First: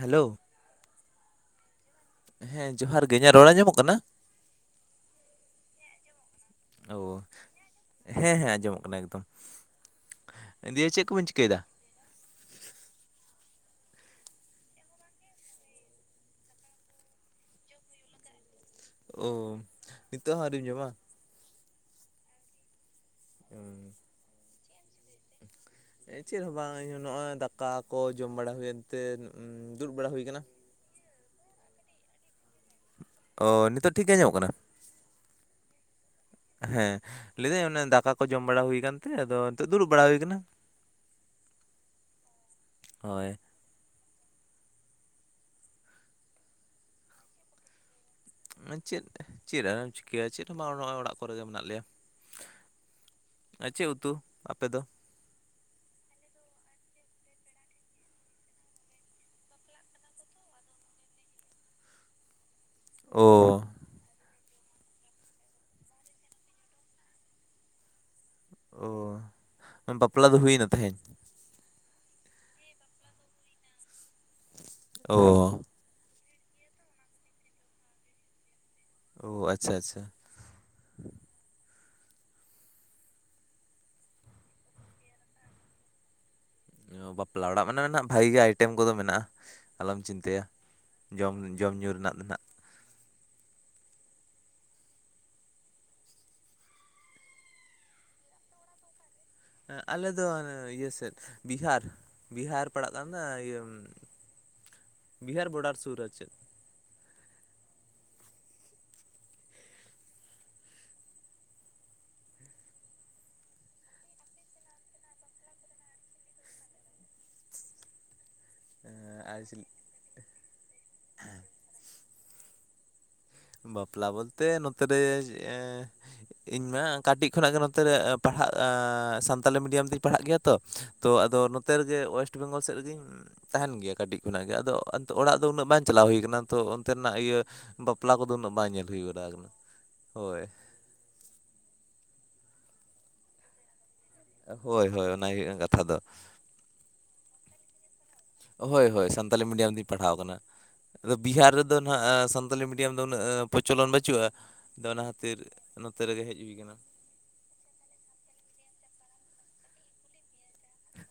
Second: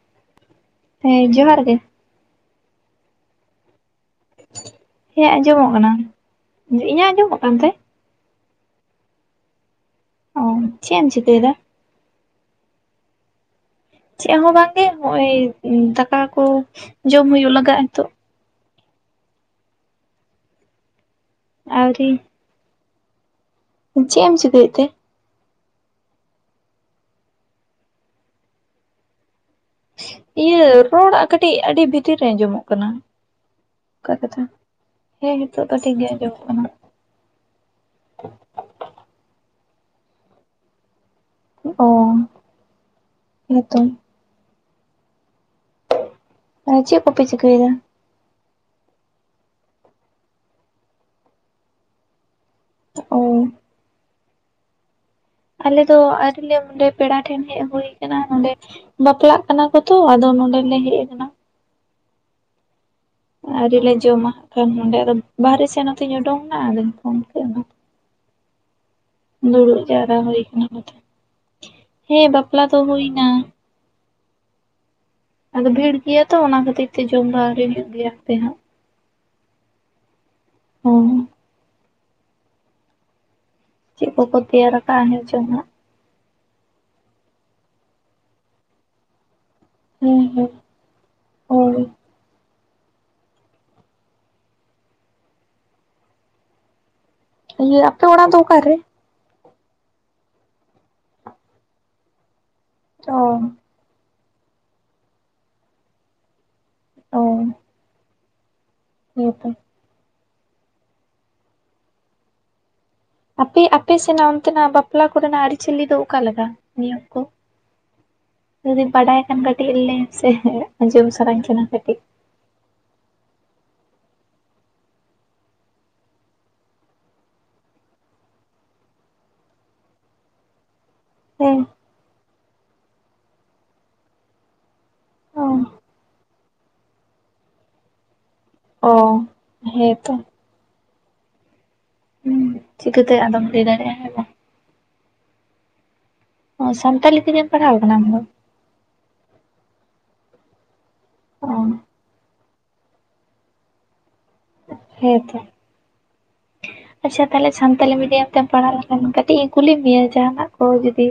Hello ᱦᱮᱸ ᱡᱚᱦᱟᱨ ᱜᱮ ᱦᱮᱸ ᱡᱚᱦᱟᱨ ᱜᱮ ᱤᱧᱟᱹᱜ ᱨᱚᱲ ᱟᱸᱡᱚᱢ-ᱚᱜ ᱠᱟᱱᱟ? ᱦᱮᱸ ᱟᱸᱡᱚᱢ-ᱚᱜ ᱠᱟᱱᱟ᱾ ᱤᱧᱟᱹᱜ ᱳ ᱟᱸᱡᱚᱢ-ᱚᱜ ᱠᱟᱱᱛᱮ? ᱦᱮᱸ ᱦᱮᱸ ᱟᱸᱡᱚᱢ-ᱚᱜ ᱠᱟᱱᱟ ᱮᱠᱫᱚᱢ ᱚ ᱫᱤᱭᱮ ᱪᱮᱫ ᱮᱢ ᱠᱚᱵᱤᱱ ᱪᱤᱠᱟᱹᱭ ᱪᱤᱠᱟᱹᱭᱮᱫᱟ ᱮᱫᱟ? ᱪᱮᱫ ᱦᱚᱸ ᱵᱟᱝᱜᱮ ᱱᱚᱜ-ᱚᱭ ᱫᱟᱠᱟ ᱠᱚ ᱡᱚᱢ ᱦᱩᱭᱩᱜ ᱞᱟᱜᱟ-ᱟᱜ ᱱᱤᱛᱚᱜ᱾ ᱳ ᱱᱤᱛᱚᱜ ᱦᱚᱸ ᱟᱹᱣᱨᱤᱢ ᱡᱚᱢᱟ? ᱟᱹᱶᱨᱤ ᱦᱩᱸ ᱪᱮᱫ ᱮᱢ ᱪᱮᱫᱟᱹᱭ ᱮᱫ ᱛᱮ? ᱪᱮᱫ ᱦᱚᱸ ᱵᱟᱝ ᱤᱧ ᱱᱚᱜᱼᱚᱭ ᱫᱟᱠᱟ ᱠᱚ ᱡᱚᱢ ᱵᱟᱲᱟ ᱦᱩᱭᱮᱱᱛᱮ ᱩ ᱤᱭᱟᱹ ᱨᱚᱲᱟᱜ ᱠᱟᱹᱴᱤᱡ ᱟᱹᱰᱤ ᱵᱷᱤᱛᱤᱨ ᱨᱮ ᱟᱸᱡᱚᱢᱚᱜᱼᱟ? ᱠᱟᱱᱟ ᱚ ᱱᱤᱛᱚᱜ ᱴᱷᱤᱠ ᱚᱱᱠᱟ ᱜᱮ ᱟᱸᱡᱚᱢᱚᱜ ᱠᱟᱛᱷᱟ ᱠᱟᱱᱟ? ᱦᱮᱸ ᱱᱤᱛᱳ ᱫᱚ ᱴᱷᱤᱠ ᱜᱮ ᱟᱡᱚᱢᱚᱜ ᱠᱟᱱᱟ᱾ ᱦᱮᱸ ᱞᱟᱹᱭᱮᱫᱟᱹᱧ ᱚᱱᱮ ᱫᱟᱠᱟ ᱠᱚ ᱡᱚᱢ ᱵᱟᱲᱟ ᱦᱩᱭᱠᱟᱱᱛᱮ ᱟᱫᱚ ᱱᱤᱛᱚᱜ ᱫᱩᱲᱩᱵ ᱵᱟᱲᱟ ᱦᱩᱭᱠᱟᱱᱟ᱾ ᱚ ᱦᱳᱭ᱾ ᱦᱮᱸ ᱛᱚ ᱦᱮᱸᱪᱮᱫ ᱠᱚᱯᱮ ᱪᱤᱠᱟᱹᱭᱫᱟ? ᱪᱮᱫ ᱪᱮᱫ ᱟᱫᱚᱢ ᱪᱤᱠᱟᱹᱭᱟ ᱪᱮᱫ ᱦᱚᱸ ᱵᱟᱝ ᱱᱚᱜᱼᱚᱭ ᱚᱲᱟᱜ ᱠᱚᱨᱮ ᱜᱮ ᱢᱮᱱᱟᱜ ᱞᱮᱭᱟ᱾ ᱚ ᱟ ᱪᱮᱫ ᱩᱛᱩ ᱟᱯᱮ ᱫᱚ? ᱟᱞᱮᱫᱚ ᱟᱶᱨᱤ ᱞᱮ ᱱᱚᱰᱮ ᱯᱮᱲᱟ ᱴᱷᱮᱱ ᱦᱮᱡ ᱦᱩᱭ ᱟᱠᱟᱱᱟ ᱱᱚᱰᱮ᱾ ᱵᱟᱯᱞᱟᱜ ᱠᱟᱱᱟ ᱠᱚᱛᱚ ᱟᱫᱚ ᱱᱚᱰᱮᱞᱮ ᱦᱮᱡ ᱟᱠᱟᱱᱟ᱾ ᱳ ᱟᱣᱨᱤᱞᱮ ᱡᱚᱢᱟ ᱱᱟᱜᱠᱷᱟᱱ ᱚᱸᱰᱮ ᱟᱫᱚ ᱵᱟᱦᱟᱨᱮ ᱥᱮ ᱱᱚᱛᱮᱧ ᱳᱰᱳᱝᱱᱟ ᱟᱫᱚᱧ ᱯᱷᱳᱱ ᱠᱮᱫ ᱚᱱᱟ ᱚ ᱫᱩᱲᱩᱵ ᱡᱟᱣᱨᱟ ᱦᱩᱭ ᱟᱠᱟᱱᱟ ᱱᱚᱛᱮ ᱦᱮᱸ ᱵᱟᱯᱞᱟ ᱫᱚ ᱦᱩᱭ ᱱᱟ᱾ ᱚ ᱟᱫᱚ ᱵᱷᱤᱲ ᱜᱮᱭᱟ ᱛᱚ ᱚᱱᱟ ᱠᱷᱟᱹᱛᱤᱨ ᱛᱮ ᱡᱚᱢ ᱫᱚ ᱟᱹᱣᱨᱤ ᱦᱩᱭᱩᱜ ᱜᱮᱭᱟ ᱦᱟᱸᱯᱮ ᱦᱟᱸᱜ᱾ ᱚ ᱟᱪᱪᱷᱟ ᱟᱪᱪᱷᱟ᱾ ᱦᱚᱸ ᱪᱮᱫ ᱠᱚ ᱠᱚ ᱛᱮᱭᱟᱨ ᱟᱠᱟᱜ ᱦᱮᱸ ᱪᱚᱝ ᱦᱟᱸᱜ ᱚ ᱵᱟᱯᱞᱟ ᱚᱲᱟᱜ ᱢᱟᱱᱮ ᱱᱟᱸᱜ ᱵᱷᱟᱜᱮ ᱜᱮ ᱟᱭᱴᱮᱢ ᱠᱚᱫᱚ ᱢᱮᱱᱟᱜᱼᱟ ᱟᱞᱚᱢ ᱦᱮᱸ ᱪᱤᱱᱛᱟᱹᱭᱟ᱾ ᱦᱮᱸ ᱡᱚᱢ ᱦᱳᱭ ᱡᱚᱢᱼᱧᱩ ᱨᱮᱱᱟᱜ ᱫᱚ ᱱᱟᱸᱜ᱾ ᱤᱭᱟᱹ ᱟᱯᱮ ᱚᱲᱟᱜ ᱫᱚ ᱚᱠᱟᱨᱮ? ᱮᱸ ᱟᱞᱮ ᱫᱚ ᱤᱭᱟᱹ ᱥᱮᱫ, ᱵᱤᱦᱟᱨ ᱵᱤᱦᱟᱨ ᱯᱟᱲᱟᱜ ᱠᱟᱱ ᱚ ᱫᱚ ᱤᱭᱟᱹ ᱵᱤᱦᱟᱨ ᱵᱚᱰᱟᱨ ᱥᱩᱨ ᱟᱨ ᱪᱮᱫ ᱚ ᱦᱮᱸ ᱛᱚ ᱟᱯᱮ ᱟᱯᱮ ᱥᱮᱱᱟᱜ ᱚᱱᱛᱮᱱᱟᱜ ᱵᱟᱯᱞᱟ ᱠᱚᱨᱮᱱᱟᱜ ᱟᱹᱨᱤᱪᱟᱹᱞᱤ ᱫᱚ ᱚᱠᱟᱞᱮᱠᱟ ᱱᱤᱭᱚᱢ ᱠᱚ? [inaudible] ᱡᱚᱫᱤᱢ ᱵᱟᱰᱟᱭ ᱠᱷᱟᱱ ᱟᱨ ᱪᱤᱞᱤ ᱠᱟᱴᱤᱡ ᱞᱟᱹᱭ ᱢᱮᱥᱮ ᱟᱡᱚᱢ ᱥᱟᱱᱟᱧ ᱠᱟᱱᱟ ᱠᱟᱴᱤᱡ᱾ ᱵᱟᱯᱞᱟ ᱵᱚᱞᱛᱮ ᱱᱚᱛᱮᱨᱮ [unintelligible] ᱤᱧ ᱢᱟ ᱠᱟᱴᱤᱡ ᱠᱷᱚᱱᱟᱜ ᱜᱮ ᱱᱚᱛᱮ ᱨᱮ ᱯᱟᱲᱦᱟᱜ ᱥᱟᱱᱛᱟᱞᱤ ᱢᱤᱰᱤᱭᱟᱢ ᱛᱤᱧ ᱯᱟᱲᱦᱟᱜ ᱜᱮᱭᱟ ᱛᱚ ᱛᱚ ᱟᱫᱚ ᱦᱮᱸ ᱱᱚᱛᱮ ᱨᱮᱜᱮ ᱳᱭᱮᱥᱴ ᱵᱮᱝᱜᱚᱞ ᱥᱮᱫ ᱨᱮᱜᱤᱧ ᱛᱟᱦᱮᱱ ᱜᱮᱭᱟ ᱠᱟᱹᱴᱤᱡ ᱠᱷᱚᱱᱟᱜ ᱜᱮ ᱟᱫᱚ ᱚᱲᱟᱜ ᱚ ᱫᱚ ᱩᱱᱟᱹᱜ ᱵᱟᱝ ᱪᱟᱞᱟᱣ ᱦᱩᱭ ᱠᱟᱱᱟ ᱛᱚ ᱚᱱᱛᱮᱱᱟᱜ ᱤᱭᱟᱹ ᱵᱟᱯᱞᱟ ᱠᱚᱫᱚ ᱩᱱᱟᱹᱜ ᱵᱟᱝ ᱧᱮᱞ ᱚ ᱦᱩᱭ ᱵᱟᱲᱟ ᱟᱠᱟᱱᱟ ᱦᱮᱸᱛᱚ ᱦᱳᱭ ᱦᱩᱸ ᱪᱤᱠᱟᱹᱛᱮ ᱟᱫᱚᱢ ᱞᱟᱹᱭ ᱫᱟᱲᱮᱭᱟᱜᱼᱟ, ᱦᱮᱸ ᱵᱟᱝ? ᱦᱳᱭ ᱦᱳᱭ ᱚᱱᱟᱜᱮ ᱦᱩᱭᱩᱜ ᱠᱟᱱᱟ ᱠᱟᱛᱷᱟ ᱫᱚ ᱚ ᱥᱟᱱᱛᱟᱞᱤ ᱛᱮᱜᱮᱢ ᱯᱟᱲᱦᱟᱣ ᱟᱠᱟᱱᱟ ᱟᱢ ᱫᱚ? ᱦᱳᱭ ᱦᱳᱭ ᱥᱟᱱᱛᱟᱞᱤ ᱢᱤᱰᱤᱭᱟᱢ ᱛᱤᱧ ᱯᱟᱲᱦᱟᱣ ᱠᱟᱱᱟ, ᱟᱫᱚ ᱚ ᱵᱤᱦᱟᱨ ᱨᱮᱫᱚ ᱱᱷᱟᱜ ᱥᱟᱱᱛᱟᱞᱤ ᱢᱤᱰᱤᱭᱟᱢ ᱫᱚ ᱩᱱᱟᱹᱜ ᱯᱚᱪᱚᱞᱚᱱ ᱵᱟᱹᱪᱩᱜᱼᱟ, ᱟᱫᱚ ᱚᱱᱟ ᱠᱷᱟᱹᱛᱤᱨ ᱦᱮᱸᱛᱚ ᱱᱚᱛᱮ ᱨᱮᱜᱮ ᱦᱮᱡ ᱦᱩᱭ ᱟᱠᱟᱱᱟ ᱟᱪᱪᱷᱟ, ᱛᱟᱦᱞᱮ ᱥᱟᱱᱛᱟᱞᱤ ᱢᱤᱰᱤᱭᱟᱢ ᱛᱮᱢ ᱯᱟᱲᱦᱟᱣ ᱞᱮᱠᱷᱟᱱ ᱠᱟᱹᱴᱤᱡ ᱤᱧ ᱠᱩᱞᱤ ᱢᱮᱭᱟ ᱡᱟᱦᱟᱱᱟᱜ ᱠᱚ ᱡᱩᱫᱤ?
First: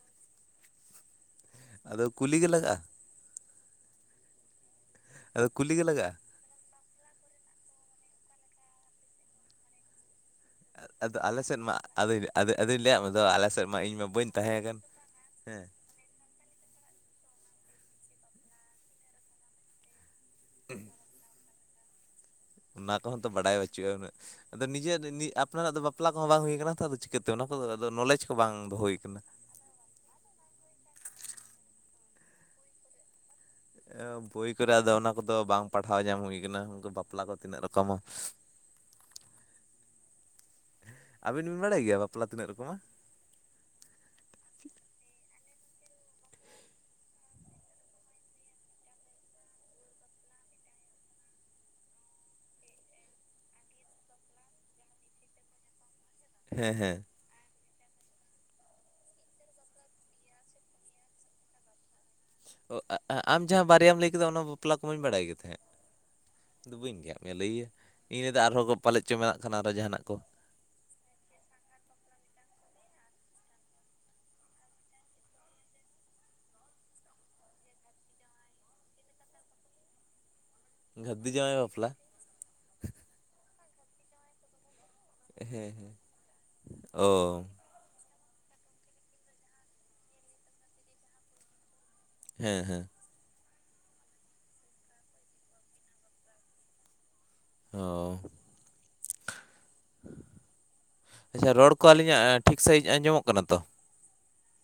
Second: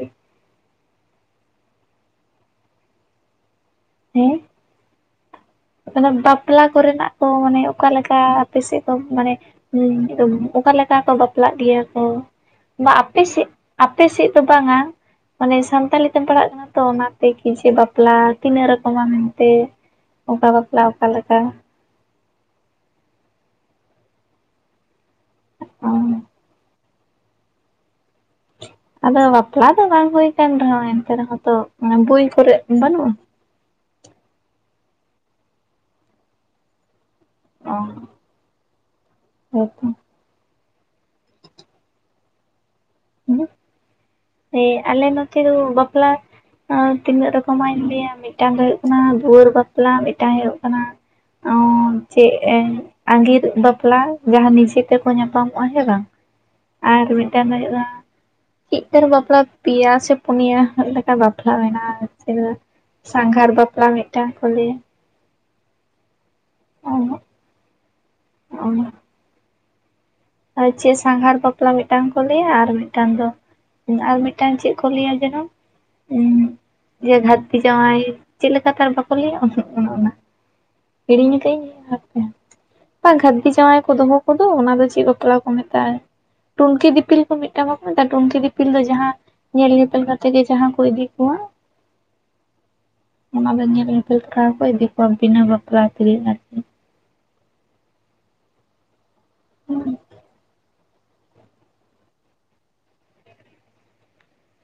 ᱟᱫᱚ ᱠᱩᱞᱤ ᱜᱮ ᱞᱟᱜᱟᱜᱼᱟ? ᱦᱮᱸ? ᱟᱫᱚ ᱠᱩᱞᱤ? ᱜᱮ ᱞᱟᱜᱟᱜᱼᱟ ᱛᱟᱦᱞᱮ ᱵᱟᱯᱞᱟ ᱠᱚᱨᱮᱱᱟᱜ ᱫᱚ ᱢᱟᱱᱮ ᱚᱠᱟᱞᱮᱠᱟ ᱟᱯᱮ ᱥᱮᱫ ᱫᱚ ᱢᱟᱱᱮ [unintelligible] ᱚᱠᱟ ᱞᱮᱠᱟ ᱠᱚ ᱟᱫᱚ ᱟᱞᱮ ᱵᱟᱯᱞᱟᱜ ᱥᱮᱫ ᱢᱟ ᱜᱮᱭᱟ ᱠᱚ ᱟᱫᱚᱧ ᱟᱫᱚ ᱟᱫᱚᱧ ᱵᱟ ᱞᱟᱹᱭᱟᱫ ᱟᱯᱮ ᱢᱮᱫᱚ ᱥᱮᱫ ᱟᱞᱮ ᱢᱟ ᱤᱧ ᱟᱯᱮ ᱢᱟ ᱥᱮᱫ ᱵᱟᱹᱧ ᱫᱚ ᱛᱟᱦᱮᱸ ᱠᱟᱱ ᱵᱟᱝᱟ ᱢᱟᱱᱮ ᱦᱮᱸ ᱥᱟᱱᱛᱟᱞᱤ ᱛᱮᱢ ᱯᱟᱲᱦᱟᱜ ᱠᱟᱱᱟ ᱛᱚ ᱚᱱᱟᱛᱮ ᱠᱤ ᱡᱮ ᱵᱟᱯᱞᱟ ᱛᱤᱱᱟᱹᱜ ᱨᱚᱠᱚᱢᱟ ᱢᱮᱱᱛᱮ ᱚᱠᱟ ᱵᱟᱯᱞᱟ ᱚᱠᱟᱞᱮᱠᱟ ᱚᱱᱟ ᱠᱚᱦᱚᱸ ᱛᱚ ᱵᱟᱲᱟᱭ ᱵᱟᱹᱪᱩᱜᱼᱟ ᱩᱱᱟᱹᱜ ᱟᱫᱚ ᱱᱤᱡᱮᱨ ᱟᱯᱱᱟᱨᱟᱜ ᱫᱚ ᱚ ᱵᱟᱯᱞᱟ ᱠᱚᱦᱚᱸ ᱵᱟᱝ ᱦᱩᱭ ᱠᱟᱱᱟ ᱛᱚ ᱪᱤᱠᱟᱹᱛᱮ ᱚᱱᱟ ᱠᱚᱫᱚ ᱟᱫᱚ ᱱᱚᱞᱮᱡᱽ ᱠᱚ ᱵᱟᱝ ᱫᱚ ᱦᱩᱭ ᱠᱟᱱᱟ ᱟᱫᱚ ᱵᱟᱯᱞᱟ ᱫᱚ ᱵᱟᱝ ᱦᱩᱭ ᱠᱟᱱ ᱨᱮᱦᱚᱸ ᱮᱱᱛᱮ ᱨᱮᱦᱚᱸ ᱛᱚ ᱵᱳᱭ ᱠᱚᱨᱮ ᱵᱟᱹᱱᱩᱜᱼᱟ? ᱵᱳᱭ ᱠᱚᱨᱮ ᱟᱫᱚ ᱚᱱᱟ ᱠᱚᱫᱚ ᱵᱟᱝ ᱯᱟᱲᱦᱟᱣ ᱧᱟᱢ ᱦᱩᱭ ᱟᱠᱟᱱᱟ ᱩᱱᱠᱩ ᱵᱟᱯᱞᱟ ᱠᱚᱫᱚ ᱛᱤᱱᱟᱹᱜ ᱚ ᱨᱚᱠᱚᱢᱟ ᱦᱳᱭᱛᱚ ᱟᱹᱵᱤᱱ ᱵᱤᱱ ᱵᱟᱲᱟᱭ ᱜᱮᱭᱟ ᱵᱟᱯᱞᱟ ᱛᱤᱱᱟᱹᱜ ᱨᱚᱠᱚᱢᱟ? [unintelligible] ᱦᱮᱸ ᱟᱞᱮ ᱱᱚᱛᱮ ᱫᱚ ᱵᱟᱯᱞᱟ ᱟᱨ ᱛᱤᱱᱟᱹᱜ ᱨᱚᱠᱚᱢᱟᱜ ᱤᱧ ᱞᱟᱹᱭᱟ ᱢᱤᱫᱴᱟᱝ ᱫᱚ ᱦᱳᱭᱳᱜ ᱠᱟᱱᱟ ᱫᱩᱣᱟᱹᱨ ᱵᱟᱯᱞᱟ ᱢᱤᱫᱴᱟᱝ ᱦᱩᱭᱩᱜ ᱠᱟᱱᱟ ᱚᱸ ᱪᱮᱫ ᱮᱢ ᱟᱸᱜᱤᱨ ᱵᱟᱯᱞᱟ ᱡᱟᱦᱟᱸ ᱱᱤᱡᱮ ᱛᱮᱠᱚ ᱧᱟᱯᱟᱢᱚᱜᱼᱟ ᱦᱮᱸ ᱵᱟᱝ ᱦᱮᱸ ᱦᱮᱸ ᱢᱤᱫᱴᱮᱱ ᱫᱚ ᱦᱩᱭᱩᱜᱼᱟ [unintelligible] ᱵᱟᱯᱞᱟ ᱯᱮᱭᱟ ᱥᱮ ᱯᱩᱱᱭᱟ ᱞᱮᱠᱟ ᱵᱟᱯᱞᱟ ᱢᱮᱱᱟᱜᱼᱟ [unintelligible] ᱥᱟᱸᱜᱷᱟᱨ ᱵᱟᱯᱞᱟ ᱢᱤᱫᱴᱟᱝ ᱠᱚ ᱞᱟᱹᱭᱟ ᱵᱟ. ᱧ ᱵᱟᱲᱟᱭ ᱜᱮ ᱛᱟᱦᱮᱸᱫ [unintelligible] ᱢᱮᱭᱟ ᱞᱟᱹᱭᱟ ᱤᱧ [unintelligible] ᱟᱨᱦᱚᱸ ᱯᱟᱞᱮᱫ ᱪᱚ ᱢᱮᱱᱟᱜ ᱠᱟᱱᱟ ᱟᱨᱦᱚᱸ ᱡᱟᱦᱟᱱᱟᱜ ᱠᱚ ᱟᱨ ᱪᱮᱫ ᱥᱟᱸᱜᱷᱟᱨ ᱵᱟᱯᱞᱟ ᱢᱤᱫᱴᱟᱝ ᱠᱚ ᱞᱟᱹᱭᱟ ᱟᱨ ᱢᱤᱫᱴᱟᱝ ᱫᱚ ᱟᱨ ᱢᱤᱫᱴᱟᱝ ᱪᱮᱫ ᱠᱚ ᱞᱟᱹᱭᱟ ᱡᱮᱱᱚ ᱦᱩᱸ ᱡᱮ ᱜᱷᱟᱹᱨᱫᱤ ᱡᱟᱶᱟᱭ ᱪᱮᱫ ᱞᱮᱠᱟᱛᱮ ᱟᱨ ᱵᱟᱠᱚ ᱞᱟᱹᱭᱟ ᱩᱸᱦᱩᱸᱜ ᱚᱱᱮ ᱚᱱᱟ ᱜᱷᱟᱹᱨᱫᱤ ᱦᱤᱲᱤᱧ ᱠᱟᱜ ᱡᱟᱶᱟᱭ ᱵᱟᱯᱞᱟ ᱤᱧ, [unintelligible] ᱜᱷᱟ‌. ᱨᱫᱤ ᱡᱟᱶᱟᱭ ᱠᱚ ᱫᱚᱦᱚ ᱠᱚᱫᱚ ᱚᱱᱟ ᱫᱚ ᱪᱮᱫ ᱵᱟᱯᱞᱟ ᱠᱚ ᱦᱮᱸ ᱦᱮᱸ ᱢᱮᱛᱟᱜᱼᱟ ᱴᱩᱱᱠᱤ ᱚ ᱫᱤᱯᱤᱞ ᱠᱚ ᱢᱤᱫᱴᱟᱝ ᱵᱟᱠᱳ [unintelligible] ᱴᱩᱝᱠᱤ ᱫᱤᱯᱤᱞ ᱫᱚ ᱡᱟᱦᱟᱸ ᱧᱮᱞ ᱧᱮᱯᱮᱞ ᱠᱟᱛᱮ ᱜᱮ ᱡᱟᱦᱟᱸ ᱠᱚ ᱤᱫᱤ ᱠᱚᱣᱟ ᱦᱮᱸ ᱦᱮᱸ ᱚᱱᱟ ᱫᱚ ᱧᱮᱞ ᱯᱮᱞ ᱛᱟᱨᱟ ᱠᱚ ᱤᱫᱤ ᱠᱚᱣᱟ ᱵᱤᱱᱟᱹ ᱵᱟᱯᱞᱟ ᱛᱮᱜᱮ ᱟᱨᱠᱤ ᱚᱻ [unintelligible] ᱟᱪᱷᱟ ᱨᱚᱲ ᱠᱚ ᱟᱹᱞᱤᱧᱟᱜ ᱴᱷᱤᱠ ᱥᱟᱺᱦᱤᱡ ᱟᱸᱡᱚᱢᱚᱜ ᱠᱟᱱᱟ ᱛᱚ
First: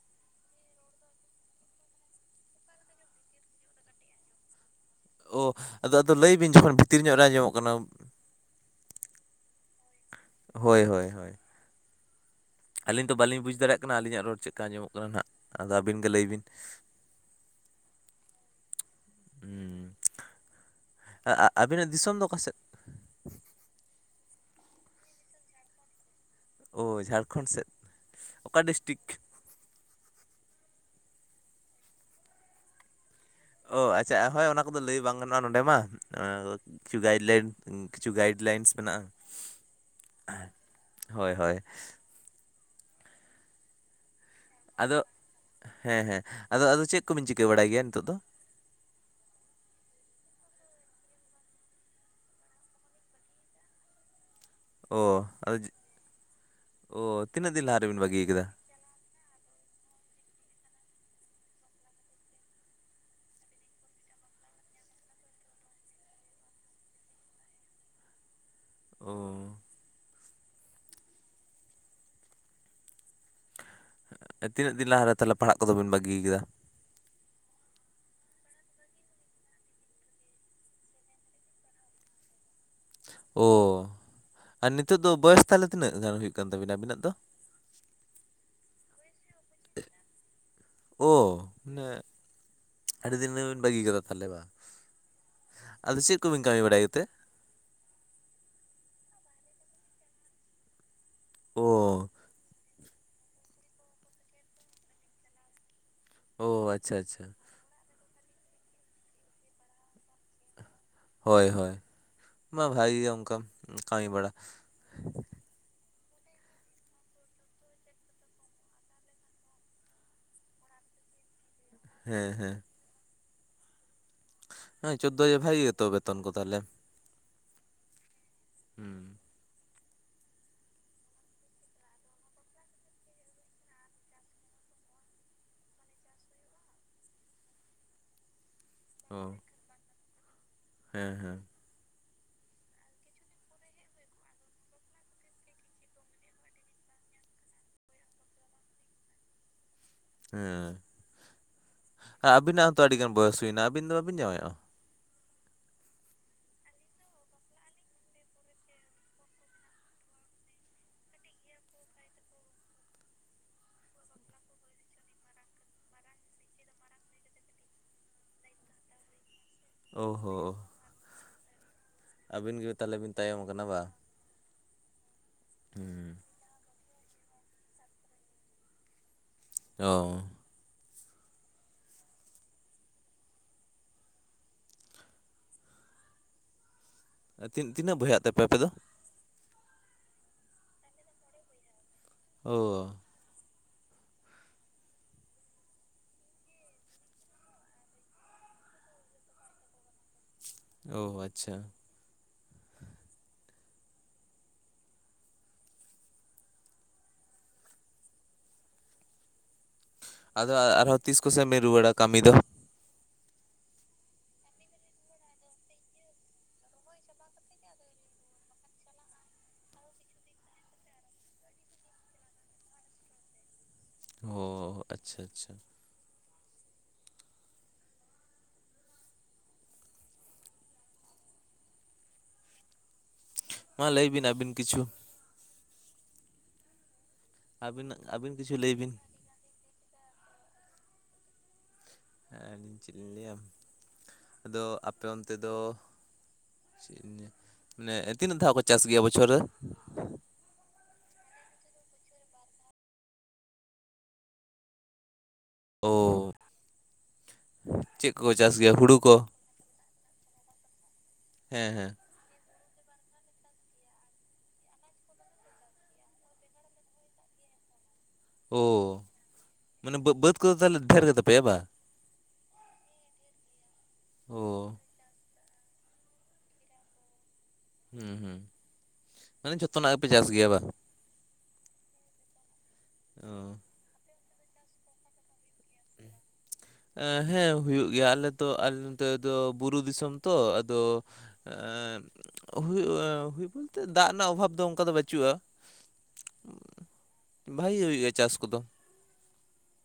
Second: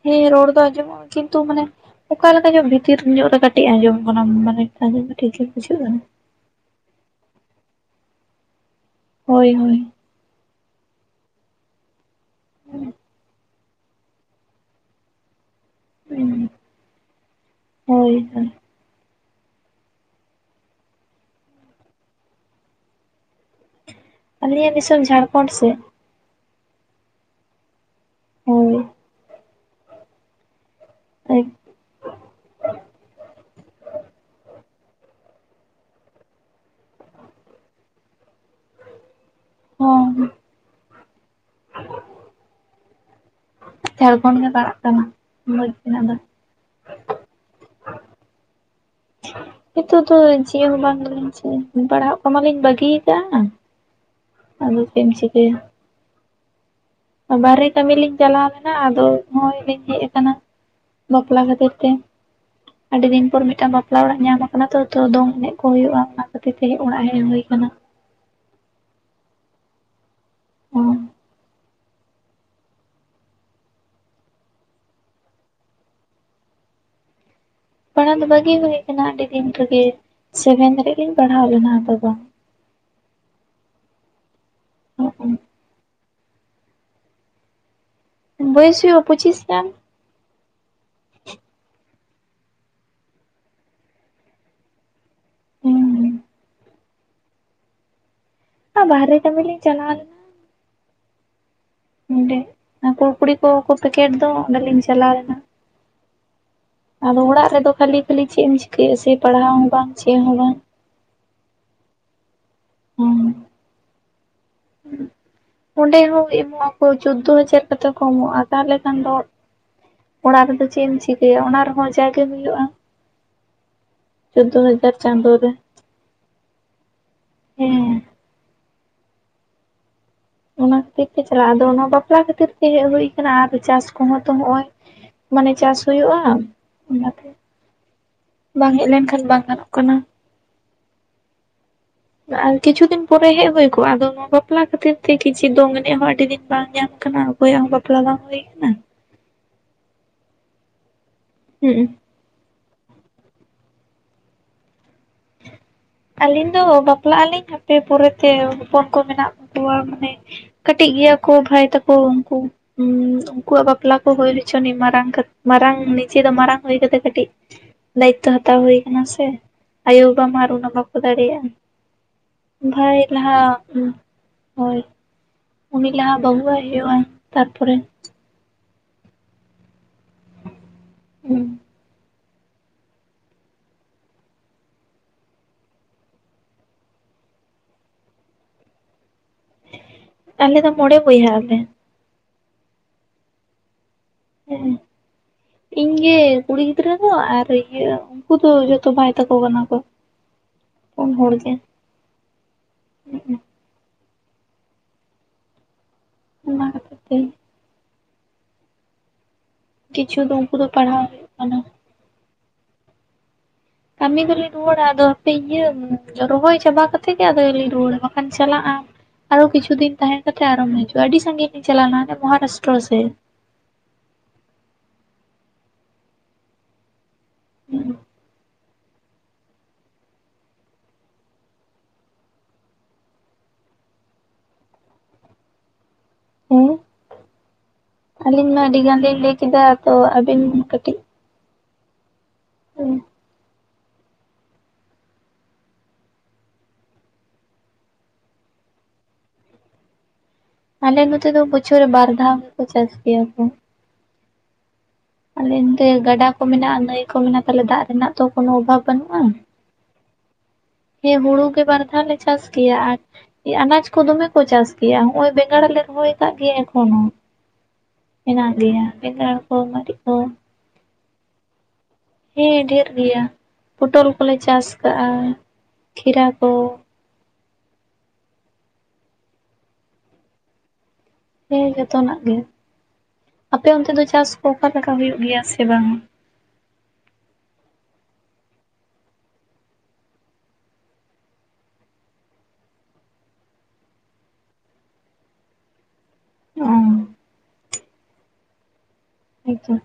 ᱦᱮᱸ ᱨᱚᱲ ᱫᱚ ᱟᱸᱡᱚᱢᱚᱜᱼᱟ ᱠᱤᱱᱛᱩ ᱢᱟᱱᱮ ᱚᱠᱟᱮ ᱞᱮᱠᱟ ᱧᱚᱜ ᱵᱷᱤᱛᱤᱨ ᱧᱚᱜ ᱨᱮ ᱠᱟᱹᱴᱤᱡ ᱟᱸᱡᱚᱢᱚᱜ ᱠᱟᱱᱟ ᱢᱟᱱᱮ ᱟᱸᱡᱚᱢ ᱫᱚ ᱴᱷᱤᱠ ᱜᱮ ᱚᱦ ᱵᱩᱡᱷᱟᱹᱜ ᱟᱫᱚ ᱠᱟᱱᱟ ᱟᱫᱚ ᱞᱟᱹᱭ ᱵᱤᱱ ᱡᱚᱠᱷᱚᱱ ᱵᱷᱤᱛᱤᱨ ᱧᱚᱜ ᱨᱮ ᱟᱸᱡᱚᱢᱚᱜ ᱠᱟᱱᱟ ᱦᱳᱭ ᱦᱳᱭ ᱦᱳᱭ ᱦᱳᱭ ᱦᱳᱭ ᱟᱹᱞᱤᱧ ᱫᱚ ᱵᱟᱹᱞᱤᱧ ᱵᱩᱡᱽ ᱫᱟᱲᱮᱭᱟᱜ ᱠᱟᱱᱟ ᱟᱹᱞᱤᱧᱟᱜ ᱨᱚᱲ ᱪᱮᱫᱠᱟ ᱟ. ᱧᱢᱚᱜ ᱠᱟᱱᱟ ᱦᱟᱸᱜ ᱟᱫᱚ ᱟᱹᱵᱤᱱ ᱜᱮ ᱞᱟᱹᱭᱵᱤᱱ ᱦᱳᱭ ᱦᱳᱭ ᱦᱩᱸ ᱟ ᱟ ᱟᱵᱤᱱᱟᱜ ᱫᱤᱥᱚᱢ ᱫᱚ ᱚᱠᱟᱥᱮᱫ? ᱟᱞᱤᱧᱟᱜ ᱫᱤᱥᱚᱢ ᱡᱷᱟᱲᱠᱷᱚᱸᱰ ᱥᱮᱫ᱾ ᱳ ᱡᱷᱟᱲᱠᱷᱚᱸᱰ ᱥᱮᱫ ᱚᱠᱟ ᱦᱳᱭ ᱰᱤᱥᱴᱤᱠ? ᱟᱡ [unintelligible] ᱚ ᱟᱪᱷᱟ ᱦᱳᱭ ᱚᱱᱟ ᱠᱚᱫᱚ ᱞᱟᱹᱭ ᱵᱟᱝ ᱜᱟᱱᱚᱜᱼᱟ ᱱᱚᱸᱰᱮ ᱢᱟ [unintelligible] ᱠᱤᱪᱷᱩ ᱜᱟᱭᱤᱰ ᱞᱟᱭᱤᱱ ᱠᱤᱪᱷᱩ ᱜᱟᱭᱤᱰ ᱞᱟᱭᱤᱱᱥ ᱢᱮᱱᱟᱜᱼᱟ ᱦᱚᱸ ᱦᱳᱭ ᱦᱳᱭ ᱡᱷᱟᱲᱠᱷᱚᱸᱰ ᱜᱮ ᱯᱟᱲᱟᱜ ᱟᱫᱚ ᱠᱟᱱᱟ ᱵᱩᱡᱷᱵᱮᱱ ᱦᱮᱸ ᱟᱫᱚ ᱦᱮᱸ ᱟᱫᱚ ᱟᱫᱚ ᱪᱮᱫ ᱠᱚᱵᱤᱱ ᱪᱤᱠᱟᱹ ᱵᱟᱲᱟᱭ ᱜᱮᱭᱟ ᱱᱤᱛᱚᱜ ᱫᱚ? ᱱᱤᱛᱚᱜ ᱫᱚ ᱪᱮᱫ ᱦᱚᱸ ᱵᱟᱝ ᱜᱮᱞᱤᱧ ᱪᱤᱠᱟ. ᱯᱟᱲᱦᱟᱜ ᱠᱚ ᱢᱟᱞᱤᱧ ᱵᱟᱹᱜᱤᱭᱟᱠᱟᱫᱼᱟ ᱟᱫᱚ ᱪᱮᱢ ᱚ ᱪᱤᱠᱟ. ᱭᱟ ᱟᱫᱚ ᱚ ᱛᱤᱱᱟᱹᱜ ᱫᱤᱱ ᱵᱟᱦᱨᱮ ᱞᱟᱦᱟ ᱠᱟᱹᱢᱤ ᱨᱮᱵᱤᱱ ᱞᱤᱧ ᱵᱟᱹᱜᱤ ᱠᱟᱫᱟ? ᱪᱟᱞᱟᱣ ᱞᱮᱱᱟ ᱟᱫᱚ ᱦᱚᱸᱜᱚᱭ ᱞᱤᱧ ᱦᱮᱡ ᱟᱠᱟᱱᱟ ᱵᱟᱯᱞᱟ ᱠᱷᱟᱹᱛᱤᱨ ᱛᱮ᱾ ᱟᱹᱰᱤ ᱫᱤᱱ ᱯᱚᱨ ᱢᱤᱫᱴᱟᱝ ᱵᱟᱯᱞᱟ ᱚᱲᱟᱜ ᱧᱟᱢ ᱟᱠᱟᱱᱟ ᱛᱚ ᱛᱚ ᱫᱚᱝ ᱮᱱᱮᱡ ᱠᱚ ᱦᱩᱭᱩᱜᱼᱟ ᱚᱱᱟ ᱠᱷᱟᱹᱛᱤᱨ ᱛᱮᱜᱮ ᱚᱲᱟᱜ ᱦᱮᱡ ᱦᱩᱭ ᱟᱠᱟᱱᱟ᱾ ᱚ ᱦᱩᱸ ᱛᱤᱱᱟᱹᱜ ᱫᱤᱱ ᱞᱟᱦᱟᱨᱮ ᱛᱟᱦᱞᱮ ᱯᱟᱲᱦᱟᱜ ᱠᱚᱫᱚ ᱵᱤᱱ ᱵᱟᱹᱜᱤ ᱭᱟᱠᱟᱫᱟ? ᱯᱟᱲᱦᱟᱣ ᱫᱚ ᱵᱟᱹᱜᱤ ᱦᱩᱭ ᱟᱠᱟᱱᱟ ᱟᱹᱰᱤ ᱫᱤᱱ ᱨᱮᱜᱮ ᱥᱮᱵᱷᱮᱱ ᱦᱟᱹᱨᱤᱜ ᱞᱤᱧ ᱯᱟᱲᱦᱟᱣ ᱞᱮᱱᱟ ᱟᱫᱚ ᱵᱟᱝ ᱚ ᱟᱨ ᱱᱤᱛᱳᱜ ᱫᱚ ᱵᱚᱭᱚᱥ ᱛᱟᱦᱞᱮ ᱛᱤᱱᱟᱹᱜ ᱜᱟᱱ ᱦᱩᱭᱩᱜ ᱠᱟᱱ ᱛᱟᱵᱤᱱᱟ ᱟᱵᱤᱱᱟᱜ ᱫᱚ? ᱵᱚᱭᱚᱥ ᱦᱩᱭᱩᱜᱼᱟ ᱯᱚᱪᱤᱥ ᱜᱟᱱ ᱚ ᱢᱟᱱᱮ ᱟᱹᱰᱤ ᱫᱤᱱ ᱨᱮᱵᱤᱱ ᱵᱟᱹᱜᱤ ᱠᱟᱫᱟ ᱛᱟᱦᱞᱮ ᱵᱟ ᱟᱫᱚ ᱪᱮᱫ ᱦᱩᱸ ᱠᱚᱵᱤᱱ ᱠᱟᱹᱢᱤ ᱵᱟᱲᱟᱭᱮᱫ? ᱟ ᱵᱟᱦᱨᱮ ᱠᱟᱹᱢᱤᱞᱤᱧ ᱪᱟᱞᱟᱣ ᱞᱮᱱᱟ᱾ ᱚ ᱚᱸᱰᱮ ᱠᱩᱲ ᱠᱩᱲᱤ ᱠᱚ ᱯᱮᱠᱮᱴ ᱫᱚ ᱚᱸᱰᱮᱞᱤᱧ ᱪᱟᱞᱟᱣ ᱞᱮᱱᱟ᱾ ᱚ ᱟ ᱟᱫᱚ ᱚᱲᱟᱜ ᱨᱮᱫᱚ ᱠᱷᱟᱹᱞᱤ ᱠᱷᱟᱹᱞᱤ ᱪᱮᱫ ᱮᱢ ᱪᱤᱠᱟᱹᱭᱟ ᱥᱮ ᱯᱟᱲᱦᱟᱣ ᱦᱚᱸ ᱵᱟᱝ ᱪᱮᱫ ᱦᱚᱸ ᱵᱟᱝ ᱦᱳᱭ ᱦᱳᱭ ᱢᱟ ᱵᱷᱟᱜᱤ ᱜᱮ ᱚᱱᱠᱟᱢ ᱠᱟᱹᱢᱤ ᱵᱟᱲᱟ ᱚᱸᱰᱮ ᱦᱚᱸ ᱮᱢᱚᱜ ᱟᱠᱚ ᱪᱳᱫᱽᱫᱳ ᱦᱟᱡᱟᱨ ᱠᱟᱛᱮ ᱠᱚ ᱮᱢᱚᱜᱼᱟ ᱛᱟᱦᱞᱮ ᱠᱷᱟᱱ ᱫᱚ ᱚᱲᱟᱜ ᱨᱮᱫᱚ ᱪᱮᱫ ᱮᱢ ᱪᱤᱠᱟᱹᱭᱟ ᱚᱱᱟ ᱨᱮᱦᱚᱸ ᱡᱟᱜᱮ ᱦᱮᱸ ᱦᱮᱸ ᱦᱩᱭᱩᱜᱼᱟ ᱪᱳᱫᱫᱳ ᱦᱟᱡᱟᱨ ᱦᱮᱸ ᱪᱳᱫᱽᱫᱳ ᱪᱟᱸᱫᱚ ᱦᱟᱡᱟᱨ ᱨᱮ ᱵᱷᱟᱜᱮ ᱜᱮᱛᱚ ᱵᱮᱛᱚᱱ ᱠᱚ ᱛᱟᱦᱚᱞᱮ ᱦᱮᱸ ᱦᱩᱸ ᱚᱱᱟ ᱠᱷᱟᱹᱛᱤᱨ ᱛᱮ ᱪᱟᱞᱟᱜᱼᱟ ᱟᱫᱚ ᱚᱱᱟ ᱵᱟᱯᱞᱟ ᱠᱷᱟᱹᱛᱤᱨ ᱛᱮ ᱦᱮᱡ ᱦᱩᱭ ᱠᱟᱱᱟ ᱟᱨ ᱪᱟᱥ ᱠᱚᱦᱚᱸ ᱛᱚ ᱦᱚᱜᱼᱚᱭ ᱢᱟᱱᱮ ᱪᱟᱥ ᱦᱩᱭᱩᱜᱼᱟ ᱚᱱᱟᱛᱮ [inaudible] ᱵᱟᱝ ᱦᱮᱡ ᱞᱮᱱᱠᱷᱟᱱ ᱚ ᱵᱟᱝ ᱜᱟᱱᱚᱜ ᱠᱟᱱᱟ ᱦᱮᱸ ᱦᱮᱸ ᱟᱨ ᱠᱤᱪᱷᱩ ᱫᱤᱱ ᱯᱚᱨᱮ ᱦᱮᱜ ᱦᱩᱭ ᱠᱚᱜᱼᱟ ᱟᱫᱚ ᱱᱚᱶᱟ ᱵᱟᱯᱞᱟ ᱠᱷᱟᱹᱛᱤᱨ ᱛᱮ ᱠᱤᱪᱷᱤ ᱫᱚᱝ ᱮᱱᱮᱡ ᱦᱚᱸ ᱟᱹᱰᱤ ᱫᱤᱱ ᱵᱟᱝ ᱧᱟᱢ ᱟᱠᱟᱱᱟ᱾ ᱚᱠᱚᱭᱟᱜ ᱦᱚᱸ ᱵᱟᱯᱞᱟ ᱵᱟᱝ ᱦᱩᱭ ᱟᱠᱟᱱᱟ᱾ ᱦᱮᱸ ᱦᱩᱸ ᱟᱵᱤᱱᱟᱜ ᱦᱚᱸᱛᱚ ᱟᱹᱰᱤᱜᱟᱱ ᱵᱚᱭᱚᱥ ᱦᱩᱭᱮᱱᱟ ᱟᱹᱵᱤᱱ ᱫᱚ ᱵᱟᱹᱵᱤᱱ ᱡᱟᱶᱟᱭᱚᱜᱼᱟ? ᱟᱹᱞᱤᱧ ᱫᱚ ᱵᱟᱯᱞᱟᱜ ᱟᱹᱞᱤᱧ ᱦᱟᱯᱮ ᱯᱚᱨᱮᱛᱮ ᱦᱚᱯᱚᱱ ᱠᱚ ᱢᱮᱱᱟᱜ ᱠᱚᱣᱟ ᱢᱟᱱᱮ ᱠᱟᱹᱴᱤᱡ ᱜᱮᱭᱟ ᱠᱚ ᱵᱷᱟᱭ ᱛᱟᱠᱚ ᱩᱱᱠᱩ ᱦᱩᱸ ᱩᱱᱠᱩᱣᱟᱜ ᱵᱟᱯᱞᱟ ᱠᱚ ᱦᱩᱭ ᱦᱚᱪᱚ ᱟᱱᱤ ᱢᱟᱨᱟᱝ ᱢᱟᱨᱟᱝ ᱱᱤᱡᱮ ᱫᱚ ᱢᱟᱨᱟᱝ ᱦᱩᱭ ᱠᱟᱛᱮ ᱠᱟᱹᱴᱤᱡ ᱫᱟᱭᱤᱛᱛᱚ ᱦᱟᱛᱟᱣ ᱦᱩᱭ ᱠᱟᱱᱟ ᱥᱮ ᱟᱭᱳ ᱚ ᱵᱟᱵᱟ ᱢᱟ ᱟᱨ ᱦᱚᱸ ᱩᱱᱟ ᱫᱟᱲᱮᱭᱟᱜᱼᱟ, ᱟᱹᱵᱤᱱ ᱜᱮ ᱵᱷᱟᱭ ᱛᱟᱦᱚᱞᱮ ᱵᱤᱱ ᱞᱟᱦᱟ ᱛᱟᱭᱚᱢ ᱟᱠᱟᱱᱟ ᱵᱟᱝ ᱦᱳᱭ ᱩᱱᱤ ᱦᱩᱸ ᱞᱟᱦᱟ ᱵᱟᱹᱦᱩ ᱟᱭ ᱦᱩᱭᱩᱜᱼᱟ ᱛᱟᱨᱯᱚᱨᱮ ᱚ ᱦᱩᱸ ᱛᱤᱱ ᱛᱤᱱᱟᱹᱜ ᱵᱚᱭᱦᱟᱜ ᱛᱮᱯᱮ ᱟᱯᱮ ᱫᱚ ᱟᱞᱮ ᱫᱚ ᱢᱚᱬᱮ ᱵᱚᱭᱦᱟᱜ ᱟᱞᱮ ᱚ ᱦᱮᱸ ᱤᱧ ᱜᱮ ᱠᱩᱲᱤ ᱜᱤᱫᱽᱨᱟᱹ ᱫᱚ ᱟᱨ ᱤᱭᱟᱹ ᱩᱱᱠᱩ ᱫᱚ ᱡᱷᱚᱛᱚ ᱵᱷᱟᱭ ᱛᱟᱠᱚ ᱠᱟᱱᱟ ᱠᱚ ᱚ ᱯᱩᱱ ᱦᱚᱲ ᱜᱮ ᱟᱪᱪᱷᱟ ᱦᱚᱜ ᱚᱸ ᱚᱱᱟ ᱠᱷᱟᱹᱛᱤᱨ ᱛᱮ ᱠᱤᱪᱷᱩ ᱫᱚ ᱟᱫᱚ ᱩᱱᱠᱩ ᱫᱚ ᱯᱟᱲᱦᱟᱣ ᱟᱨᱦᱚᱸ ᱛᱤᱥ ᱦᱩᱭᱩᱜ ᱠᱚᱥᱮᱱ ᱠᱟᱱᱟ᱾ ᱵᱤᱱ ᱨᱩᱣᱟᱹᱲᱟ ᱠᱟᱹᱢᱤ ᱫᱚ ᱠᱟᱹᱢᱤ ᱫᱚᱞᱤᱧ ᱨᱩᱣᱟᱹᱲᱟ ᱟᱫᱚ ᱦᱟᱯᱮ ᱤᱭᱟᱹ ᱨᱚᱦᱚᱭ ᱪᱟᱵᱟ ᱠᱟᱛᱮ ᱜᱮ ᱟᱫᱚ ᱞᱤᱧ ᱨᱩᱣᱟᱹᱲᱟ ᱵᱟᱠᱷᱟᱱ ᱪᱟᱞᱟᱜᱼᱟ ᱟᱨᱦᱚᱸ ᱠᱤᱪᱷᱩ ᱫᱤᱱ ᱛᱟᱦᱮ ᱠᱟᱛᱮ ᱟᱨᱦᱚᱢ ᱦᱤᱡᱩᱜᱼᱟ ᱟᱹᱰᱤ ᱥᱟᱺᱜᱤᱧ ᱞᱤᱧ ᱪᱟᱞᱟᱣ ᱞᱮᱱᱟ ᱦᱟᱱᱮ ᱢᱚᱦᱟᱨᱟᱥᱴᱨᱚ ᱥᱮᱫ ᱚ ᱟᱪᱪᱷᱟ ᱟᱪᱪᱷᱟ ᱦᱩᱸᱜ ᱚ ᱢᱟ ᱞᱟᱹᱭ ᱵᱤᱱ ᱟᱹᱵᱤᱱ ᱠᱤᱪᱷᱩ ᱦᱮᱸ, ᱟᱹᱵᱤᱱ ᱟᱹᱵᱤᱱ ᱟᱹᱞᱤᱧ ᱠᱤᱪᱷᱩ ᱢᱟ ᱞᱟᱹᱭ ᱟᱹᱰᱤ ᱵᱤᱱ ᱜᱟᱱ ᱞᱤᱧ ᱞᱟᱹᱭ ᱠᱮᱫᱟ ᱛᱚ ᱟᱹᱵᱤᱱ ᱠᱟᱹᱴᱤᱡ ᱦᱮᱸ ᱟᱞᱤᱧ ᱪᱮᱫ ᱞᱤᱧ ᱞᱟᱹᱭᱟ, ᱟᱫᱚ ᱟᱯᱮ ᱚᱱᱛᱮ ᱫᱚ ᱪᱮᱫ ᱤᱧ ᱞᱟᱹᱭᱟ, ᱢᱟᱱᱮ ᱛᱤᱱᱟᱹᱜ ᱫᱷᱟᱣ ᱠᱚ ᱪᱟᱥ ᱜᱮᱭᱟ ᱵᱚᱪᱷᱚᱨ ᱨᱮ ᱟᱞᱮ ᱱᱚᱛᱮ ᱫᱚ ᱵᱚᱪᱷᱚᱨ ᱨᱮ ᱵᱟᱨ ᱫᱷᱟᱣ ᱜᱮᱠᱚ ᱪᱟᱥ ᱜᱮᱭᱟ ᱠᱚ ᱟᱞᱮ ᱱᱚᱛᱮ ᱜᱟᱰᱟ ᱚ ᱠᱚ ᱢᱮᱱᱟᱜᱼᱟ ᱱᱟᱹᱭ ᱠᱚ ᱢᱮᱱᱟᱜᱼᱟ ᱛᱟᱦᱚᱞᱮ ᱫᱟᱜ ᱨᱮᱱᱟᱜ ᱪᱮᱫ ᱛᱚ ᱠᱚᱠᱚ ᱠᱳᱱᱳ ᱪᱟᱥ ᱜᱮᱭᱟ ᱚᱵᱷᱟᱵ ᱦᱩᱲᱩ ᱠᱚ ᱵᱟᱹᱱᱩᱜᱼᱟ ᱦᱮᱸ ᱦᱩᱲᱩ ᱜᱮ ᱵᱟᱨ ᱫᱷᱟᱣ ᱞᱮ ᱪᱟᱥ ᱜᱮᱭᱟ ᱟᱨ ᱟᱱᱟᱡ ᱠᱚ ᱫᱚᱢᱮ ᱠᱚ ᱪᱟᱥ ᱜᱮᱭᱟ ᱦᱚᱸᱜ-ᱚᱭ ᱵᱮᱸᱜᱟᱲ ᱞᱮ ᱨᱚᱦᱚᱭ ᱠᱟᱜ ᱜᱮᱭᱟ ᱮᱠᱷᱚᱱᱳ ᱦᱮᱱᱟᱜ ᱚ ᱜᱮᱭᱟ ᱵᱮᱸᱜᱟᱲ ᱠᱚ ᱢᱟᱨᱤᱡ ᱠᱚ ᱛᱟᱦᱞᱮ ᱰᱮᱨ ᱜᱮ ᱛᱟᱯᱮᱭᱟ ᱵᱟ ᱦᱮᱸ ᱰᱷᱮᱨ ᱜᱮᱭᱟ ᱯᱚᱴᱚᱞ ᱠᱚᱞᱮ ᱪᱟᱥ ᱚ ᱠᱟᱜᱼᱟ ᱠᱷᱤᱨᱟ ᱠᱚ ᱦᱩᱸ ᱦᱩᱸ ᱢᱟᱱᱮ ᱡᱷᱚᱛᱚᱱᱟᱜ ᱜᱮᱯᱮ ᱪᱟᱥ ᱜᱮᱭᱟ ᱵᱟ ᱦᱮᱸ ᱡᱚᱛᱚᱱᱟᱜ ᱜᱮ ᱚ ᱟᱯᱮ ᱚᱱᱛᱮ ᱫᱚ ᱪᱟᱥ ᱠᱚ ᱚᱠᱟᱞᱮᱠᱟ ᱦᱩᱭᱩᱜ ᱜᱮᱭᱟ ᱥᱮ ᱵᱟᱝ ᱦᱩᱸ ᱦᱮᱸ ᱦᱩᱭᱩᱜ ᱜᱮᱭᱟ ᱟᱞᱮ ᱛᱚ ᱟᱞᱮ ᱱᱚᱛᱮ ᱫᱚ ᱵᱩᱨᱩ ᱫᱤᱥᱚᱢ ᱛᱚ ᱟᱫᱚ ᱮ ᱦᱩᱭᱩᱜ-ᱟ ᱦᱩᱭ ᱵᱚᱞᱛᱮ ᱫᱟᱜ ᱨᱮᱱᱟᱜ ᱚᱵᱷᱟᱵᱽ ᱫᱚ ᱚᱱᱠᱟ ᱫᱚ ᱵᱟᱹᱪᱩᱜᱼᱟ ᱚ ᱵᱷᱟᱜᱮ ᱜᱮ ᱦᱩᱭᱩᱜ ᱜᱮᱭᱟ ᱪᱟᱥ ᱠᱚᱫᱚ ᱦᱚᱭᱛᱚ,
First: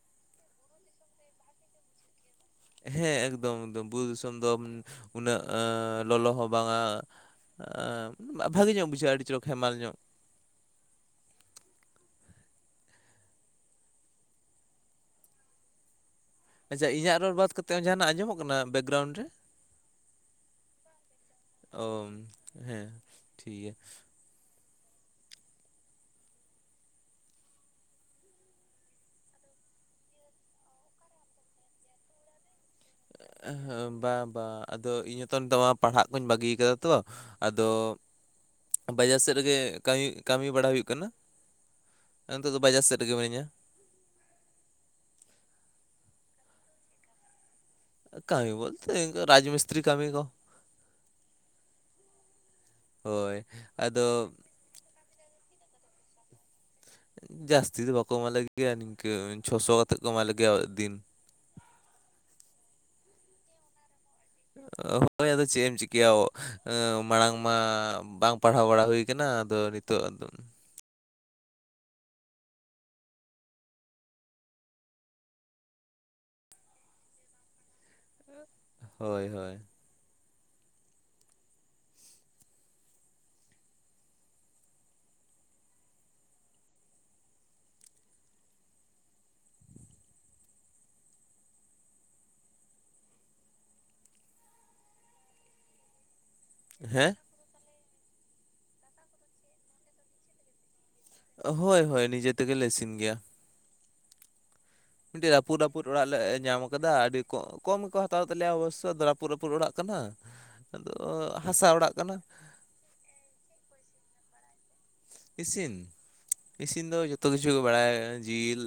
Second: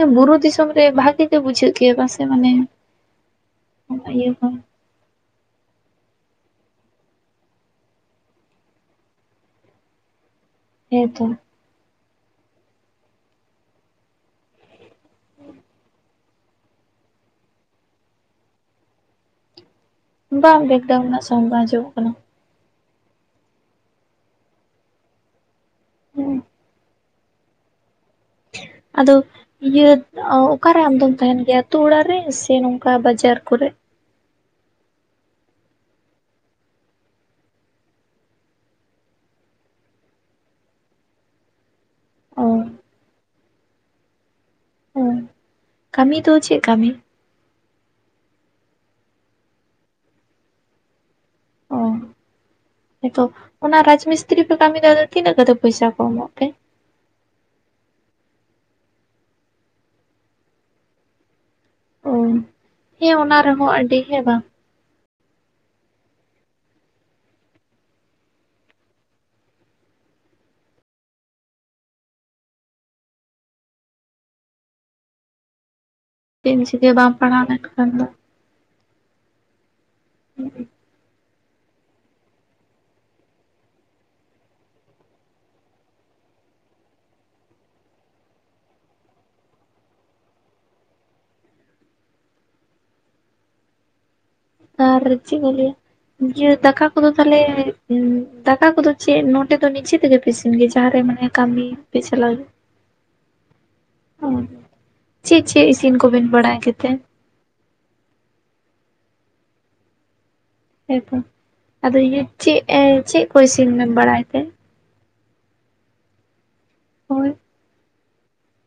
ᱦᱮᱸ ᱵᱩᱨᱩ ᱫᱤᱥᱚᱢ ᱨᱮ ᱵᱷᱟᱜᱤ ᱜᱮ ᱵᱩᱡᱷᱟᱹᱜ ᱜᱮᱭᱟ ᱯᱟᱥᱮ ᱢᱟᱱᱮ ᱦᱮᱸ ᱮᱠᱫᱚᱢ ᱮᱠᱫᱚᱢ ᱵᱩᱨᱩ ᱚᱱᱟ ᱤᱭᱟᱹ ᱫᱤᱥᱚᱢ ᱠᱚ ᱫᱚ ᱩᱱᱟᱹᱜ ᱞᱚᱞᱚ ᱦᱚᱸ ᱵᱟᱝᱟ ᱵᱷᱟᱜᱮ ᱧᱚᱜ ᱵᱩᱡᱷᱟᱹᱜᱼᱟ ᱟᱹᱰᱤ ᱪᱤᱞᱚᱠ ᱦᱮᱢᱟᱞ ᱧᱚᱜ ᱦᱮᱸ ᱛᱳ ᱟᱪᱪᱷᱟ ᱤᱧᱟᱹᱜ ᱨᱚᱲ ᱵᱟᱫ ᱠᱟᱛᱮ ᱦᱚᱸ ᱡᱟᱦᱟᱱᱟᱜ ᱟᱸᱡᱚᱢᱚᱜ ᱠᱟᱱᱟ ᱵᱮᱠᱜᱨᱟᱣᱩᱱᱰ ᱨᱮ ᱵᱟᱝ ᱵᱮᱠᱜᱨᱟᱣᱩᱱᱰ ᱨᱮᱱᱟᱜ ᱥᱚᱭᱩᱱ ᱵᱟᱝ ᱚ ᱟᱡᱚᱢᱚᱜ ᱠᱟᱱᱟ ᱦᱮᱸ ᱴᱷᱤᱠ ᱜᱮᱭᱟ ᱦᱮᱸ ᱟᱫᱚ ᱤᱭᱟᱹ ᱚᱠᱟᱨᱮ ᱟᱢᱫᱚᱢ ᱛᱟᱦᱮᱱ ᱜᱮᱭᱟ ᱟᱛᱳ ᱚᱲᱟᱜ ᱨᱮ ᱥᱮ ᱱᱚᱝᱠᱟ ᱵᱟᱡᱟᱨ ᱮ ᱠᱚᱨᱮ? ᱦᱮᱸ ᱵᱟᱝ ᱵᱟᱝ ᱟᱫᱚ ᱤᱧ ᱦᱚᱸ ᱛᱚ ᱱᱤᱛᱚᱜ ᱯᱟᱲᱦᱟᱜ ᱠᱩᱧ ᱵᱟᱹᱜᱤ ᱠᱟᱫᱟ ᱛᱚ ᱟᱫᱚ ᱵᱟᱡᱟᱨ ᱥᱮᱫ ᱨᱮᱜᱮ ᱠᱟᱹᱢᱤ ᱠᱟᱹᱢᱤ ᱵᱟᱲᱟ ᱦᱩᱭᱩᱜ ᱠᱟᱱᱟ ᱚ ᱱᱤᱛᱚᱜ ᱫᱚ ᱵᱟᱡᱟᱨ ᱥᱮᱫ ᱨᱮ ᱜᱮ ᱢᱤᱱᱟᱹᱧᱟ ᱦᱮᱸ ᱠᱟᱹᱢᱤ ᱫᱚ ᱪᱮᱫ ᱠᱟᱹᱢᱤ ᱠᱟᱹᱢᱤ ᱵᱚᱞᱛᱮ ᱤᱱᱠᱟᱹ ᱨᱟᱡᱽ ᱢᱤᱥᱛᱨᱤ ᱠᱟᱹᱢᱤ ᱠᱚ ᱦᱮᱸ ᱛᱚ ᱦᱳᱭ ᱚᱱᱟ ᱨᱟᱡᱽ ᱟᱫᱚ ᱢᱤᱥᱛᱨᱤ ᱯᱮ ᱠᱟᱹᱢᱤ ᱫᱟ ᱟᱫᱚ ᱛᱤᱱᱟᱹᱜ ᱠᱟᱛᱮ ᱯᱚᱭᱥᱟ ᱠᱚ ᱮᱢᱚᱜ ᱛᱮ ᱡᱟᱹᱥᱛᱤ ᱫᱚ ᱵᱟᱠᱚ ᱮᱢᱟ ᱞᱮ ᱜᱮᱭᱟ ᱱᱤᱝᱠᱟᱹ ᱪᱷᱚᱥᱚ ᱠᱟᱛᱮᱜ ᱠᱚ ᱮᱢᱟ ᱞᱮ ᱜᱮᱭᱟ ᱫᱤᱱ ᱚ ᱦᱮᱸ ᱚᱱᱟ ᱨᱮᱦᱚᱸ ᱟᱹᱰᱤ ᱦᱮᱸ ᱵᱟᱝ ᱚ ᱦᱳᱭ ᱦᱮᱸ ᱟᱫᱚ ᱪᱮᱫ ᱮᱢ ᱪᱤᱠᱟᱹᱭᱟ ᱢᱟᱲᱟᱝ ᱢᱟ ᱵᱟᱝ ᱯᱟᱲᱦᱟᱣ ᱵᱟᱲᱟ ᱦᱩᱭ ᱠᱟᱱᱟ ᱟᱫᱚ ᱱᱤᱛᱚᱜ ᱫᱚ ᱪᱮᱫ ᱮᱢ ᱪᱤᱠᱟᱹᱭᱟ ᱵᱟᱢ ᱯᱟᱲᱦᱟᱣ ᱞᱮᱱᱠᱷᱟᱱ ᱫᱚ ᱦᱳᱭ ᱦᱳᱭ ᱦᱩᱸ-ᱩᱸ [inaudible] ᱟᱨ ᱪᱮᱫ ᱮᱢ ᱞᱟᱹᱭᱟ ᱤᱭᱟᱹ ᱫᱟᱠᱟ ᱠᱚᱫᱚ ᱦᱮᱸ ᱛᱟᱦᱞᱮ ᱫᱟᱠᱟ ᱠᱚᱫᱚ ᱪᱮᱫ ᱱᱚᱴᱰᱮ ᱫᱚ ᱱᱤᱡᱮ ᱛᱮᱜᱮ ᱯᱮ ᱯᱮ ᱤᱥᱤᱱ ᱜᱮᱭᱟ ᱡᱟᱦᱟᱸᱨᱮ ᱢᱟᱱᱮ ᱠᱟᱹᱢᱤ ᱦᱳᱭ ᱯᱮ ᱦᱳᱭ ᱱᱤᱡᱮ ᱪᱟᱞᱟᱣ ᱛᱮᱜᱮᱞᱮ ᱤᱥᱤᱱ ᱜᱮᱭᱟ ᱚᱦᱚ ᱢᱤᱫᱴᱮᱡ ᱨᱟᱹᱯᱩᱫ ᱨᱟᱹᱯᱩᱫ ᱚᱲᱟᱜ ᱞᱮ ᱧᱟᱢ ᱟᱠᱟᱫᱟ ᱟᱹᱰᱤ ᱠᱚᱢ ᱜᱮ ᱠᱚ ᱦᱟᱛᱟᱣ ᱛᱟᱞᱮᱭᱟ ᱚᱵᱚᱥᱥᱳᱭ ᱨᱟᱹᱯᱩᱫᱼ ᱨᱟᱹᱯᱩᱫ ᱚᱲᱟᱜ ᱠᱟᱱᱟ ᱟᱫᱚ ᱦᱟᱥᱟ ᱚᱲᱟᱜ ᱠᱟᱱᱟ ᱮᱭ ᱪᱮᱫ ᱠᱚ ᱤᱥᱤᱮᱢᱮᱢ ᱵᱟᱲᱟᱭ ᱛᱮ ᱤᱥᱤᱱ ᱤᱥᱤᱱ ᱫᱚ ᱡᱚᱛᱚ ᱦᱳᱭ ᱠᱤᱪᱷᱩ ᱜᱮ ᱵᱟᱲᱟᱭᱟ ᱡᱤᱞ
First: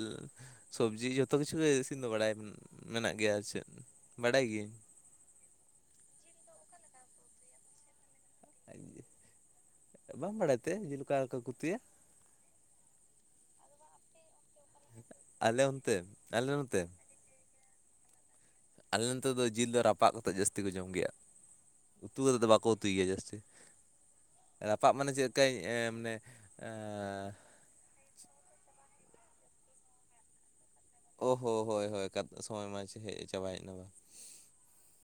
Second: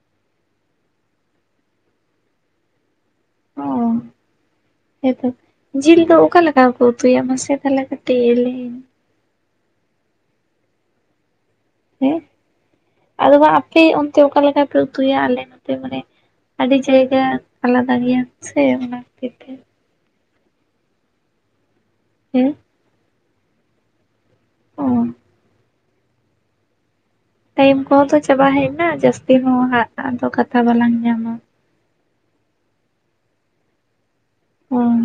ᱥᱚᱵᱡᱤ ᱡᱚᱛᱚ ᱠᱤᱪᱷᱩ ᱜᱮ ᱤᱥᱤᱱ ᱫᱚ ᱵᱟᱲᱟᱭ ᱢᱮᱱᱟᱜ ᱜᱮᱭᱟ ᱟᱨ ᱚ ᱪᱮᱫ ᱵᱟᱰᱟᱭ ᱜᱤᱭᱟᱹᱧ ᱦᱮᱸᱛᱚ ᱡᱤᱞ ᱫᱚ ᱚᱠᱟ ᱞᱮᱠᱟ ᱠᱚ ᱩᱛᱩᱭᱟ ᱢᱟᱥᱮ ᱛᱟᱦᱚᱞᱮ ᱠᱟᱹᱴᱤᱡ ᱞᱟᱹᱭ ᱤᱧ ᱵᱟᱢ ᱵᱟᱲᱟᱭ ᱛᱮ ᱡᱤᱞ ᱚᱠᱟᱞᱮᱠᱟ ᱠᱚ ᱠᱩᱛᱩᱭᱟ ᱦᱮᱸ ᱟᱫᱚ ᱵᱟᱝ ᱟᱯᱮ ᱚᱱᱛᱮ ᱚᱠᱟ ᱞᱮᱠᱟ ᱯᱮ ᱩᱛᱩᱭᱟ ᱟᱞᱮ ᱱᱚᱛᱮ ᱢᱟᱱᱮ ᱚᱱᱛᱮ ᱟᱞᱮ ᱟᱹᱰᱤ ᱱᱚᱛᱮ ᱡᱟᱭᱜᱟ ᱟᱞᱟᱫᱟ ᱜᱮᱭᱟ ᱥᱮ ᱚᱱᱟ ᱟᱞᱮ ᱠᱷᱟᱹᱛᱤᱨ ᱱᱚᱛᱮ ᱫᱚ ᱛᱮ ᱡᱤᱞ ᱫᱚ ᱨᱟᱯᱟᱜ ᱠᱟᱛᱮ ᱡᱟᱹᱥᱛᱤ ᱠᱚ ᱡᱚᱢ ᱜᱮᱭᱟ ᱩᱛᱩ ᱠᱟᱛᱮᱫ ᱫᱚ ᱦᱮᱸ ᱵᱟᱠᱚ ᱩᱛᱩᱭ ᱜᱮᱭᱟ ᱡᱟᱹᱥᱛᱤ ᱚ ᱨᱟᱯᱟᱜ ᱢᱟᱱᱮ ᱪᱮᱫ ᱞᱮᱠᱟᱧ [inaudible] ᱢᱟᱱᱮ ᱮᱸ ᱻ ᱴᱟᱭᱤᱢ ᱠᱚᱦᱚᱸ ᱛᱚ ᱪᱟᱵᱟ ᱦᱮᱡ ᱮᱱᱟ᱾ ᱡᱟᱹᱥᱛᱤ ᱦᱚᱸ ᱦᱟᱜ ᱟᱫᱚ ᱠᱟᱛᱷᱟ ᱵᱟᱞᱟᱝ ᱧᱟᱢ ᱚ ᱦᱚᱸ ᱦᱳᱭ ᱦᱳᱭ ᱠᱟᱛᱷᱟ ᱥᱚᱢᱚᱭ ᱢᱟ ᱦᱮᱡ ᱪᱟᱵᱟᱭᱮᱫ [inaudible] ᱱᱟ ᱵᱟᱝ ᱚᱸ